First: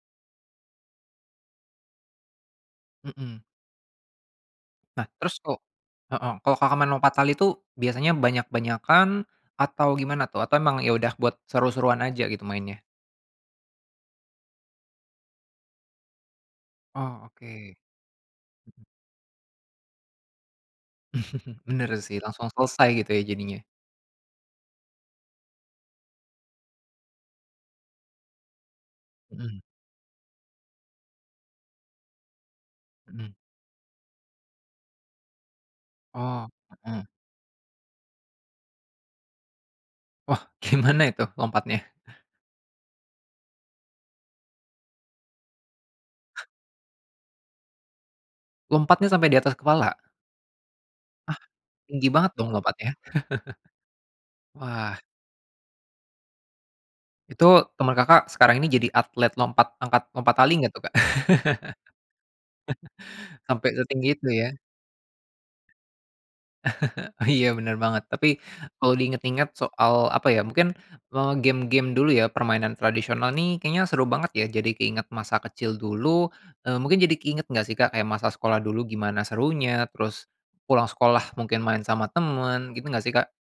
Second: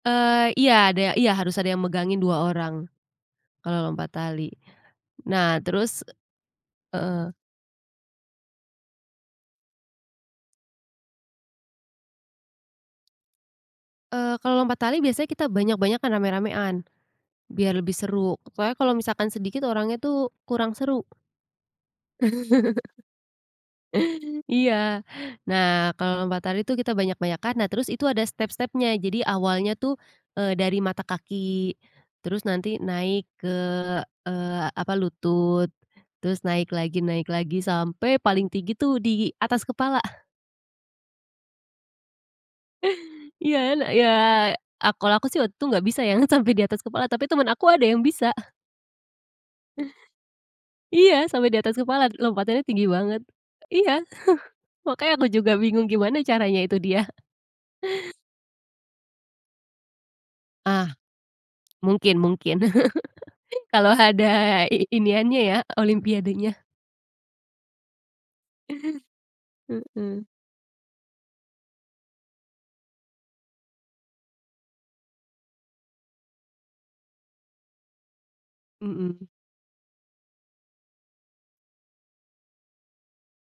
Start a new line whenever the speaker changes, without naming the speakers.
Eee, iya, ada iya, harus ada yang megangin 2 orang,
Mhm.
kalau lompat tali.
Nah, terus
Nah
kok
terus
heeh, kalau, Kakak, main lompat
heeh.
tali tuh, biasanya banyak-banyakan atau gimana tuh? Atau emang ya udah, buat seru-seruan aja gitu mainnya?
Eee, kalau lompat tali biasanya kita banyak-banyakan, rame-ramean,
Oh,
biar
oke.
lebih seru. Soalnya kalau misalkan sedikit orangnya tuh kurang seru.
Benar sih, langsung selesai gitu ya jadinya.
Iya, nah, kalau lompat tali tuh kita banyak-banyakan, nah terus itu ada step-stepnya. Jadi
Mhm.
awalnya tuh, eee, dari mata kaki, terus nanti naik
Mhm.
ke, eee, apa, lutut, terus
Oh,
naik
mhm.
lagi, naik lagi sampai paling tinggi tuh di atas kepala.
Wah, gimana itu lompatnya?
Iya, ne iya ak kalau aku sih waktu itu nggak bisa yang sampai di atas kepala, tapi teman aku ada yang bisa.
Lompatnya sampai di atas kepala?
Iya,
Ah,
sampai di atas kepala,
tinggi banget dong
lompatannya tinggi
lompatnya.
banget iya,
Wah.
makanya aku juga bingung gimana caranya itu dia.
Itu, teman Kakak, sekarang ini jadi atlet lompat angkat lompat tali nggak tuh, Kak?
Ah, mungkin mungkin,
Sampai
kalau
setinggi itu
ada
ya.
i iniannya ya, olimpiadenya.
Oh, iya, benar banget. Tapi, kalau di inget-inget soal
Mhm.
apa ya, mungkin, eee, game-game dulu ya, permainan tradisional nih kayaknya seru banget ya, jadi keinget masa kecil dulu. Eee, mungkin jadi keinget nggak sih, Kak, kayak masa sekolah dulu gimana
Mhm.
serunya, terus pulang sekolah mungkin main sama teman, gitu nggak sih, Kak?